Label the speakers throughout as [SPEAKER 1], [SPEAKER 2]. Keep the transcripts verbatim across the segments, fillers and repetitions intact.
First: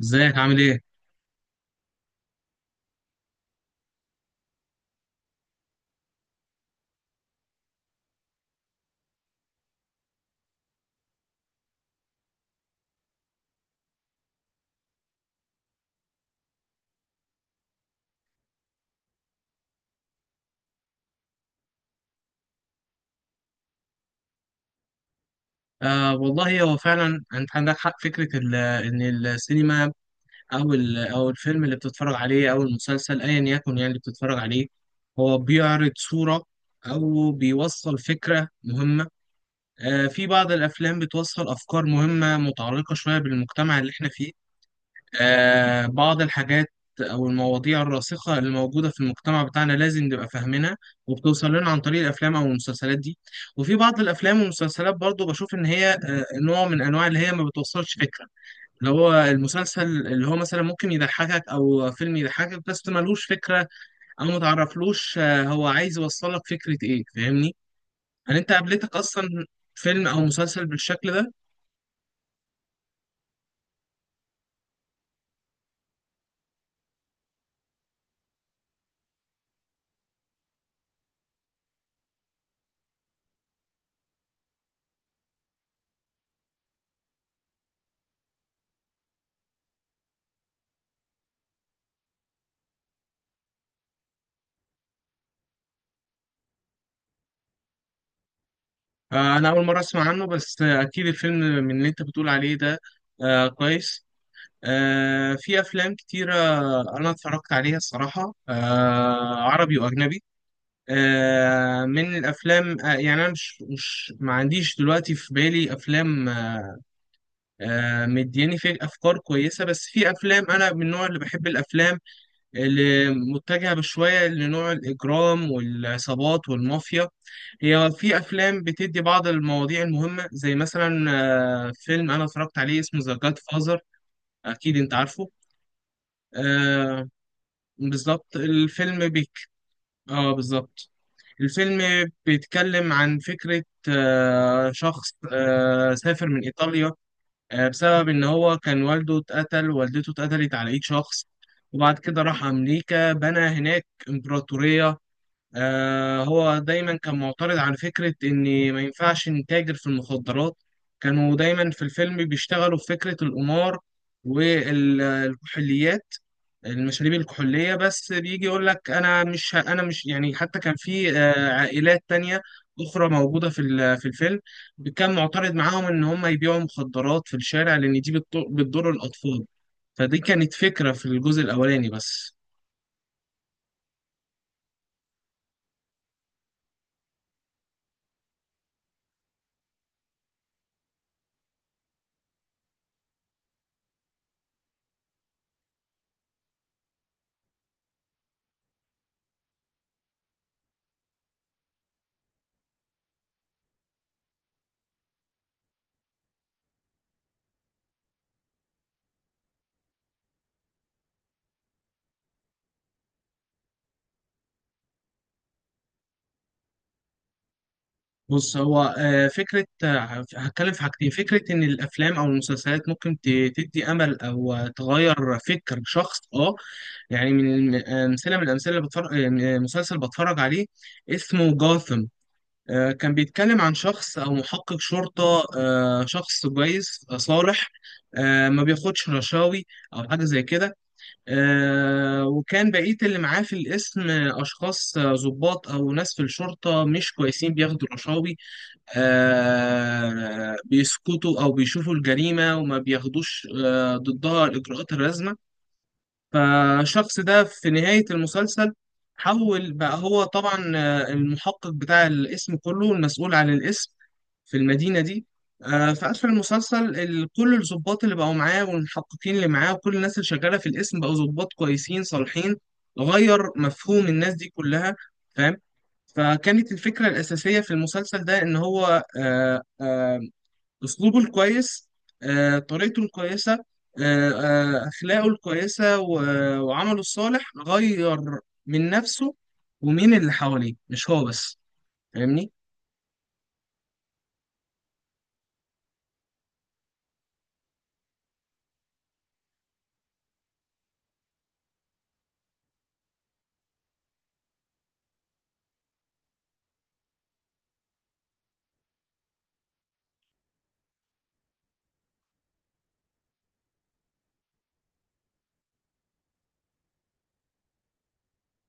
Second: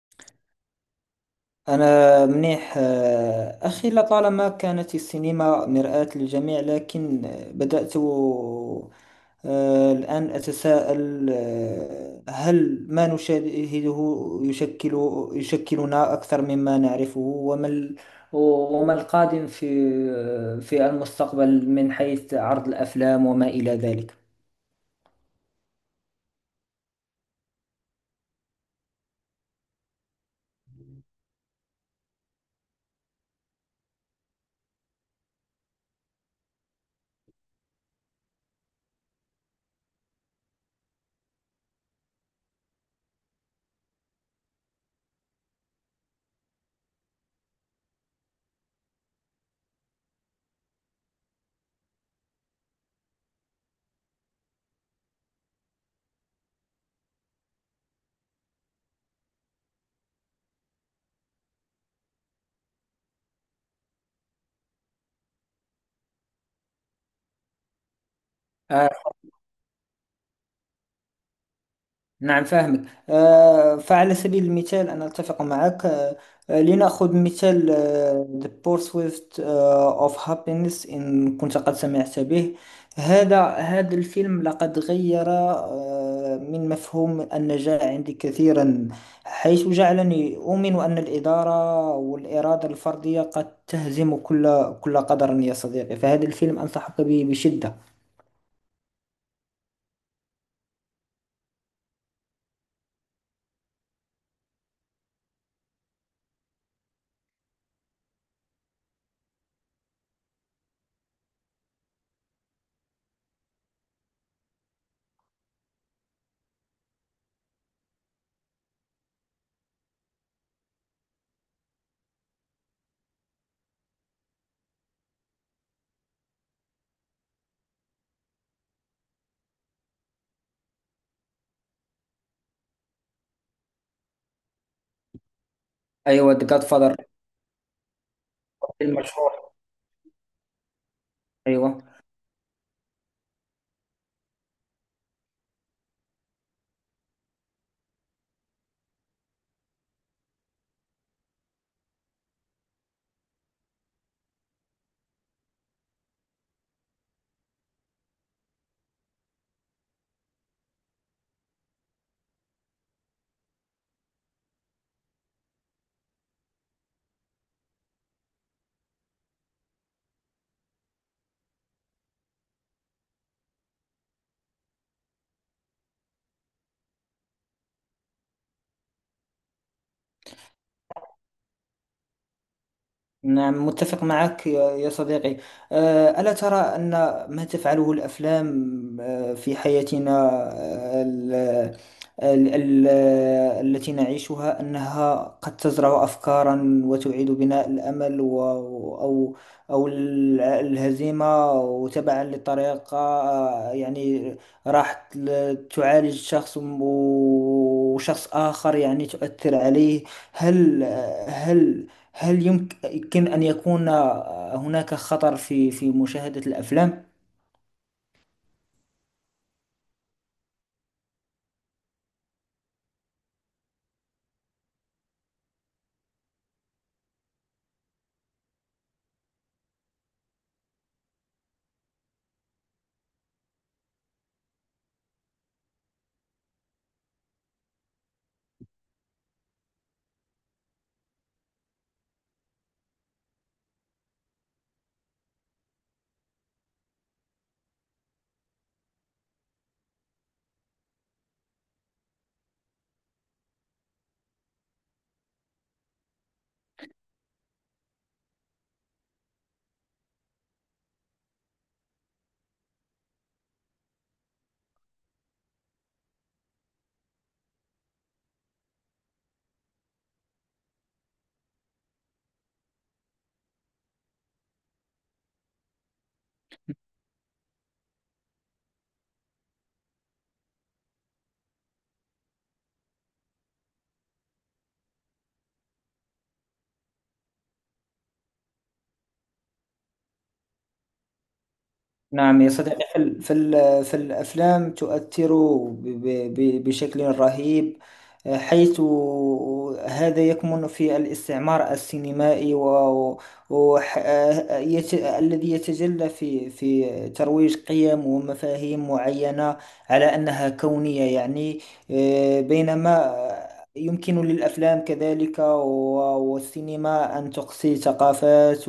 [SPEAKER 1] ازيك عامل ايه؟
[SPEAKER 2] أنا منيح، آه، أخي لطالما كانت السينما مرآة للجميع، لكن آه، بدأت آه، الآن أتساءل، آه، هل ما نشاهده يشكل يشكلنا أكثر مما نعرفه؟ وما ال- وما القادم في آه، في المستقبل من حيث عرض الأفلام وما إلى ذلك؟
[SPEAKER 1] آه والله، هو فعلا انت عندك حق. فكره ال- ان السينما او ال- او الفيلم اللي بتتفرج عليه او المسلسل ايا يكن، يعني اللي بتتفرج عليه هو بيعرض صوره او بيوصل فكره مهمه. آه في بعض الافلام بتوصل افكار مهمه متعلقه شويه بالمجتمع اللي احنا فيه. آه، بعض الحاجات أو المواضيع الراسخة اللي موجودة في المجتمع بتاعنا لازم نبقى فاهمينها، وبتوصل لنا عن طريق الأفلام أو المسلسلات دي. وفي بعض الأفلام والمسلسلات برضو بشوف إن هي آه، نوع من أنواع اللي هي ما بتوصلش فكرة، اللي هو المسلسل اللي هو مثلا ممكن يضحكك أو فيلم يضحكك بس ملهوش فكرة، أو متعرفلوش آه، هو عايز يوصلك فكرة إيه، فاهمني؟ هل أنت قابلتك أصلا فيلم أو مسلسل بالشكل ده؟
[SPEAKER 2] نعم، فاهمك. آه، فعلى سبيل المثال، أنا أتفق معك. آه، آه، لنأخذ مثال آه، The Pursuit آه، of Happiness، إن كنت قد سمعت به. هذا هذا الفيلم لقد غير آه، من مفهوم النجاح عندي كثيرا، حيث جعلني أؤمن أن الإدارة والإرادة الفردية قد تهزم كل كل قدر. يا صديقي، فهذا الفيلم أنصحك به بشدة.
[SPEAKER 1] آه، أنا أول مرة أسمع عنه، بس آه، أكيد الفيلم من اللي أنت بتقول عليه ده. آه، كويس. آه، في أفلام كتيرة أنا اتفرجت عليها الصراحة، آه، عربي وأجنبي. آه، من الأفلام آه، يعني أنا مش مش ما عنديش دلوقتي في بالي أفلام آه، مدياني فيه أفكار كويسة. بس في أفلام، أنا من النوع اللي بحب الأفلام اللي متجهة بشوية لنوع الإجرام والعصابات والمافيا. هي في أفلام بتدي بعض المواضيع المهمة، زي مثلا آه، فيلم أنا اتفرجت عليه اسمه ذا جاد فازر. أكيد أنت عارفه؟
[SPEAKER 2] أيوة، The
[SPEAKER 1] آه،
[SPEAKER 2] Godfather
[SPEAKER 1] بالظبط.
[SPEAKER 2] فيلم
[SPEAKER 1] الفيلم بيك.
[SPEAKER 2] مشهور.
[SPEAKER 1] آه، بالظبط. الفيلم
[SPEAKER 2] أيوة.
[SPEAKER 1] بيتكلم عن فكرة آه شخص آه سافر من إيطاليا آه بسبب إن هو كان والده اتقتل، والدته اتقتلت على إيد شخص، وبعد كده راح أمريكا بنى هناك إمبراطورية. آه هو دايما كان معترض على فكرة إن ما ينفعش نتاجر في المخدرات. كانوا دايما في الفيلم بيشتغلوا في فكرة القمار والكحوليات، المشاريب الكحولية، بس بيجي يقول لك أنا مش ه- أنا مش، يعني حتى كان في آه، عائلات تانية أخرى موجودة في ال- في الفيلم، كان معترض معاهم إن هم يبيعوا مخدرات في الشارع لأن دي بتضر بتضر الأطفال. فدي كانت فكرة في الجزء الأولاني بس.
[SPEAKER 2] نعم، متفق معك يا يا صديقي. آه، ألا ترى أن ما تفعله الأفلام آه، في حياتنا آه، ال- ال- ال- التي نعيشها، أنها قد تزرع أفكارا وتعيد بناء الأمل و- أو، أو ال- الهزيمة؟ وتبعا للطريقة، آه، يعني راح ل- تعالج شخص، وشخص آخر يعني تؤثر عليه. هل هل هل يمكن أن يكون هناك خطر في في مشاهدة الأفلام؟
[SPEAKER 1] بص، هو آه، فكرة آه، هتكلم في حاجتين. فكرة إن الأفلام أو المسلسلات ممكن ت- تدي أمل أو آه، تغير فكر شخص. أه يعني من الم- آه، أمثلة، من الأمثلة اللي بتفرج آه، مسلسل بتفرج عليه اسمه جاثم. آه، كان بيتكلم عن شخص أو محقق شرطة، آه، شخص كويس آه، صالح، آه، ما بياخدش رشاوي أو حاجة زي كده. آه، وكان بقية اللي معاه في القسم آه، أشخاص آه، ضباط أو ناس في الشرطة مش كويسين، بياخدوا رشاوي، آه، بيسكتوا أو بيشوفوا الجريمة وما بياخدوش آه، ضدها الإجراءات اللازمة. فالشخص ده في نهاية المسلسل حول بقى، هو طبعا آه، المحقق بتاع الاسم كله، المسؤول عن الاسم في المدينة دي. آه، في آخر المسلسل ال- كل الضباط اللي بقوا معاه والمحققين اللي معاه وكل الناس اللي شغالة في الاسم بقوا ضباط كويسين صالحين، غير مفهوم الناس دي كلها. فاهم؟ فكانت الفكرة الأساسية في المسلسل ده إن هو آه، آه، أسلوبه الكويس، آه، طريقته الكويسة، آه، آه، أخلاقه الكويسة و- وعمله الصالح، غير من نفسه ومين اللي حواليه، مش هو بس.
[SPEAKER 2] نعم يا
[SPEAKER 1] فاهمني؟
[SPEAKER 2] صديقي، في ال- في ال- في الأفلام تؤثر ب- ب- ب- بشكل رهيب، حيث هذا يكمن في الاستعمار السينمائي و و- ح- يت- الذي يتجلى في في ترويج قيم ومفاهيم معينة على أنها كونية. يعني آه، بينما يمكن للأفلام كذلك و- والسينما أن تقصي ثقافات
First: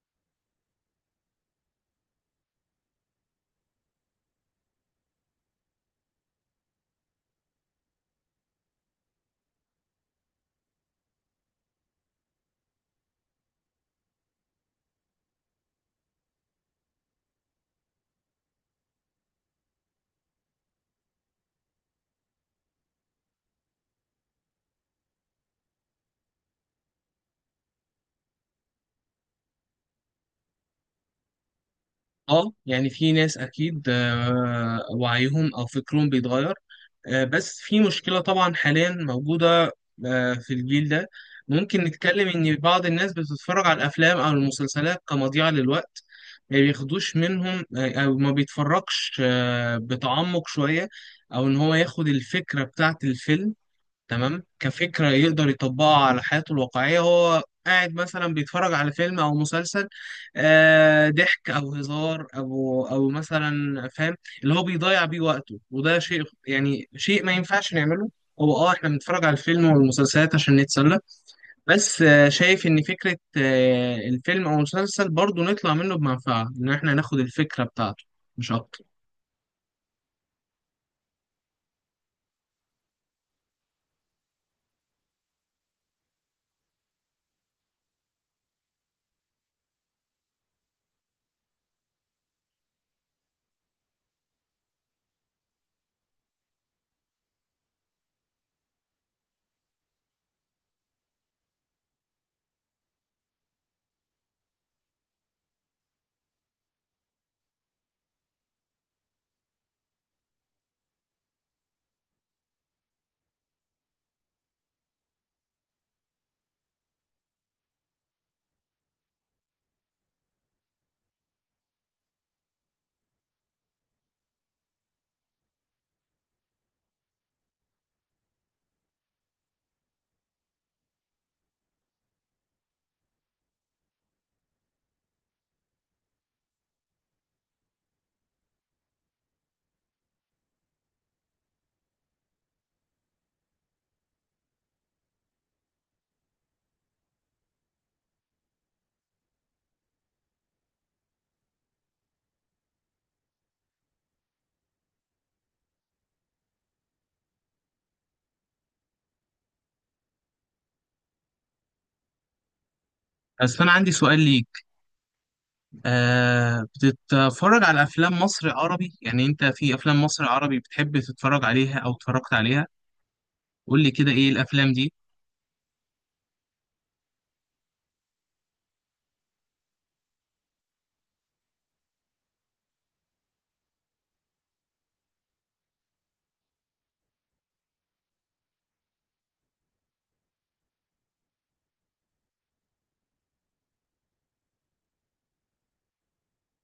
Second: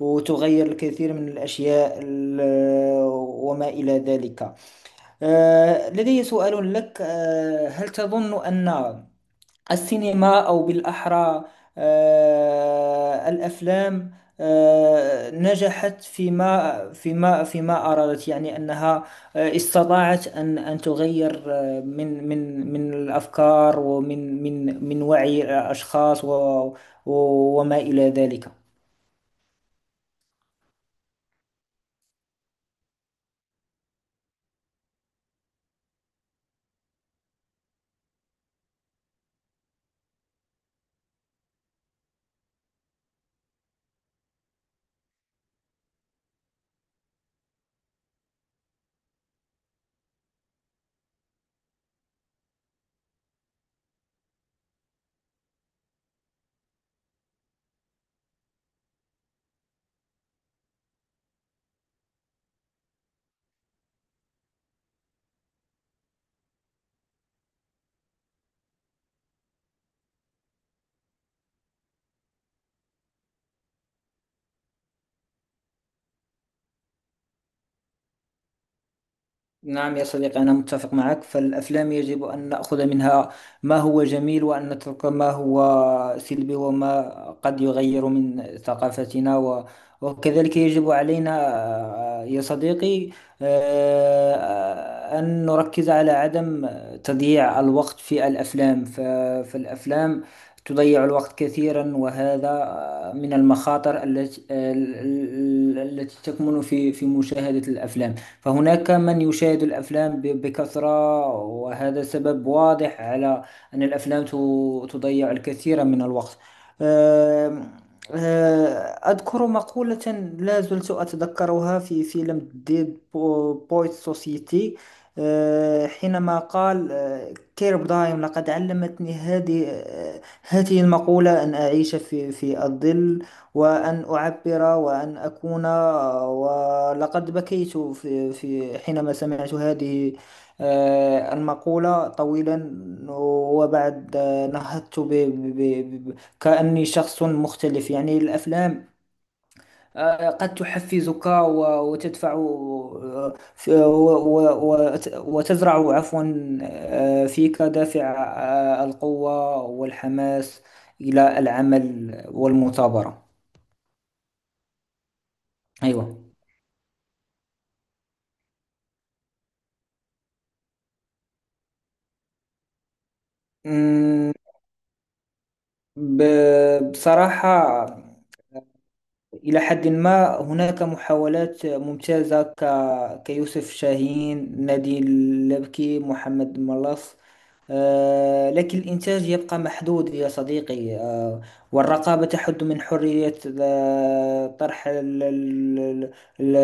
[SPEAKER 2] وتغير الكثير من الأشياء ال- وما إلى ذلك. آه، لدي سؤال لك. آه، هل تظن أن السينما، أو بالأحرى آه، الأفلام، آه، نجحت فيما فيما فيما أرادت؟ يعني أنها آه، استطاعت أن أن تغير آه، من من من الأفكار، ومن من من وعي الأشخاص و- و- وما إلى ذلك.
[SPEAKER 1] اه، يعني في ناس اكيد آه، وعيهم او فكرهم بيتغير. آه، بس في مشكلة طبعا حاليا موجودة آه، في الجيل ده. ممكن نتكلم إن بعض الناس بتتفرج على الأفلام أو المسلسلات كمضيعة للوقت، ما بياخدوش منهم آه، أو ما بيتفرجش آه، بتعمق شوية، أو إن هو ياخد الفكرة بتاعة الفيلم تمام كفكرة يقدر يطبقها على حياته الواقعية. هو قاعد مثلا بيتفرج على فيلم أو مسلسل آه، ضحك أو هزار أو أو مثلا، فاهم، اللي هو بيضيع بيه وقته، وده شيء، يعني شيء ما ينفعش نعمله. هو اه احنا بنتفرج على الفيلم والمسلسلات عشان نتسلى، بس آه، شايف ان فكرة آه، الفيلم او المسلسل برضو نطلع منه بمنفعة، ان احنا ناخد الفكرة بتاعته، مش اكتر.
[SPEAKER 2] نعم يا صديقي، أنا متفق معك. فالأفلام يجب أن نأخذ منها ما هو جميل، وأن نترك ما هو سلبي وما قد يغير من ثقافتنا. وكذلك يجب علينا آه، يا صديقي، آه، آه، أن نركز على عدم تضييع الوقت في الأفلام. ف- فالأفلام تضيع الوقت كثيرا، وهذا آه، من المخاطر التي ال- ال- التي تكمن في في مشاهدة الأفلام. فهناك من يشاهد الأفلام ب- بكثرة، وهذا سبب واضح على أن الأفلام ت- تضيع الكثير من الوقت. آم، آه، أذكر مقولة لا زلت أتذكرها في فيلم دي بو- بويت سوسيتي، آه، حينما قال آه، كيرب دايم: لقد علمتني هذه، آه، هذه المقولة، أن أعيش في في الظل، وأن أعبر، وأن أكون. آه، ولقد بكيت في في حينما سمعت هذه آه، المقولة طويلا. وبعد آه، نهضت كأني شخص مختلف. يعني الأفلام آه، قد تحفزك و- وتدفع، آه، ف- و- و- وت- وتزرع، عفوا، آه، فيك دافع آه، القوة والحماس إلى العمل والمثابرة.
[SPEAKER 1] بس انا عندي سؤال ليك.
[SPEAKER 2] أيوة.
[SPEAKER 1] آه بتتفرج على أفلام مصر عربي؟ يعني أنت في أفلام مصر عربي بتحب تتفرج عليها أو اتفرجت عليها؟ قول لي كده إيه
[SPEAKER 2] أمم،
[SPEAKER 1] الأفلام دي.
[SPEAKER 2] ب- بصراحة، إلى حد ما هناك محاولات ممتازة، ك... كيوسف شاهين، نادي اللبكي، محمد ملاص. آه، لكن الإنتاج يبقى محدود يا صديقي، آه، والرقابة تحد من حرية آه، طرح ال- ال- ال- ال-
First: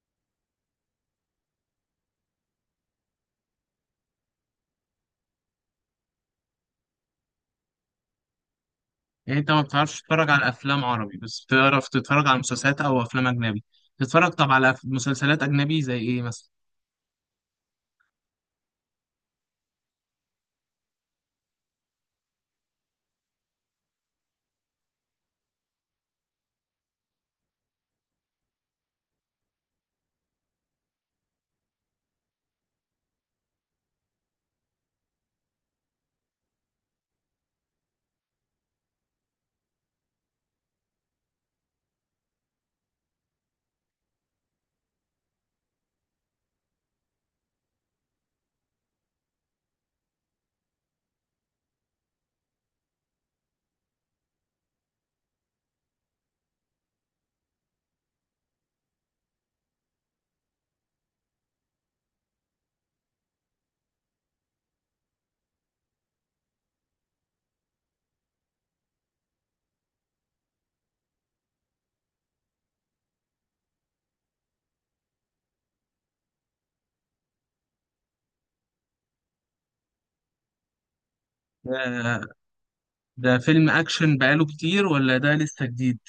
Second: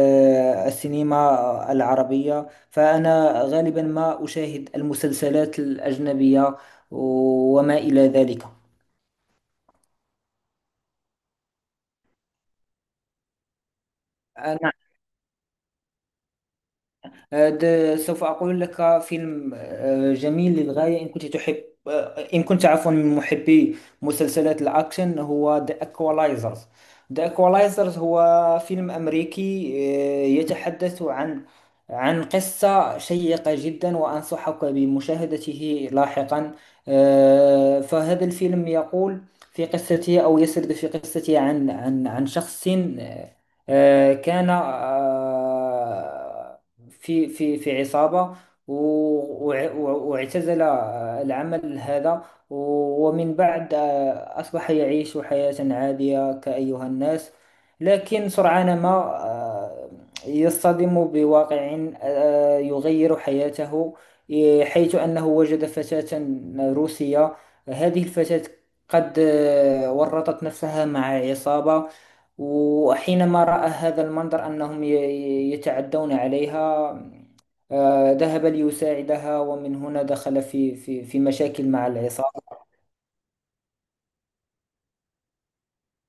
[SPEAKER 2] السينما العربية. فأنا غالبا ما أشاهد المسلسلات الأجنبية وما إلى ذلك.
[SPEAKER 1] يعني أنت ما بتعرفش تتفرج على أفلام عربي، بس بتعرف تتفرج على مسلسلات أو أفلام أجنبي. تتفرج طب
[SPEAKER 2] أنا
[SPEAKER 1] على أف- مسلسلات أجنبي زي إيه مثلا؟
[SPEAKER 2] هذا سوف أقول لك. فيلم آه، جميل للغاية، إن كنت تحب، آه، إن كنت، عفوا، من محبي مسلسلات الأكشن، هو The Equalizers. The Equalizers هو فيلم أمريكي آه، يتحدث عن عن قصة شيقة جدا، وأنصحك بمشاهدته لاحقا. آه، فهذا الفيلم يقول في قصته، أو يسرد في قصته، عن عن عن شخص آه، آه، كان آه، في في في عصابة، و- وع- واعتزل آه، العمل هذا. و- ومن بعد آه، أصبح يعيش حياة عادية كأيها الناس. لكن سرعان ما آه، يصطدم بواقع آه، يغير حياته. إيه، حيث أنه وجد فتاة روسية. هذه الفتاة قد آه، ورطت نفسها مع عصابة، وحينما رأى هذا المنظر أنهم ي- ي- يتعدون عليها، آه، ذهب ليساعدها، ومن هنا دخل في في في مشاكل مع
[SPEAKER 1] ده,
[SPEAKER 2] العصابة.
[SPEAKER 1] ده فيلم أكشن بقاله كتير ولا ده لسه جديد؟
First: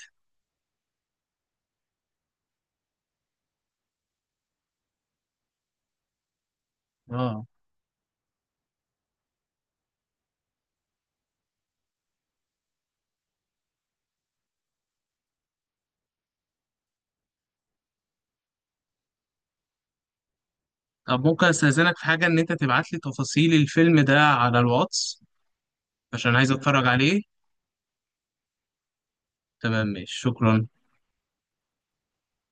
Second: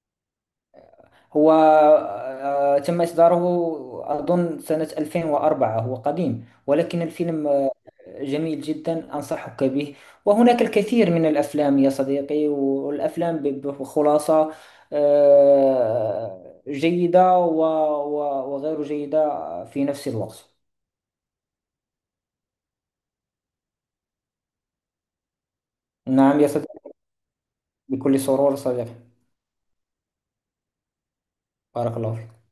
[SPEAKER 2] هو آه، تم إصداره أظن سنة ألفين وأربعة. هو قديم، ولكن
[SPEAKER 1] آه.
[SPEAKER 2] الفيلم آه، جميل جدا، أنصحك به. وهناك الكثير من الأفلام يا صديقي، والأفلام ب- بخلاصة آه، جيدة و- و- وغير جيدة في نفس الوقت.
[SPEAKER 1] طب ممكن أستأذنك في حاجة، إن أنت تبعت لي تفاصيل الفيلم ده على الواتس عشان
[SPEAKER 2] نعم يا
[SPEAKER 1] عايز
[SPEAKER 2] صديقي.
[SPEAKER 1] أتفرج عليه.
[SPEAKER 2] بكل سرور صديقي.
[SPEAKER 1] تمام، ماشي، شكرا.
[SPEAKER 2] بارك الله فيك.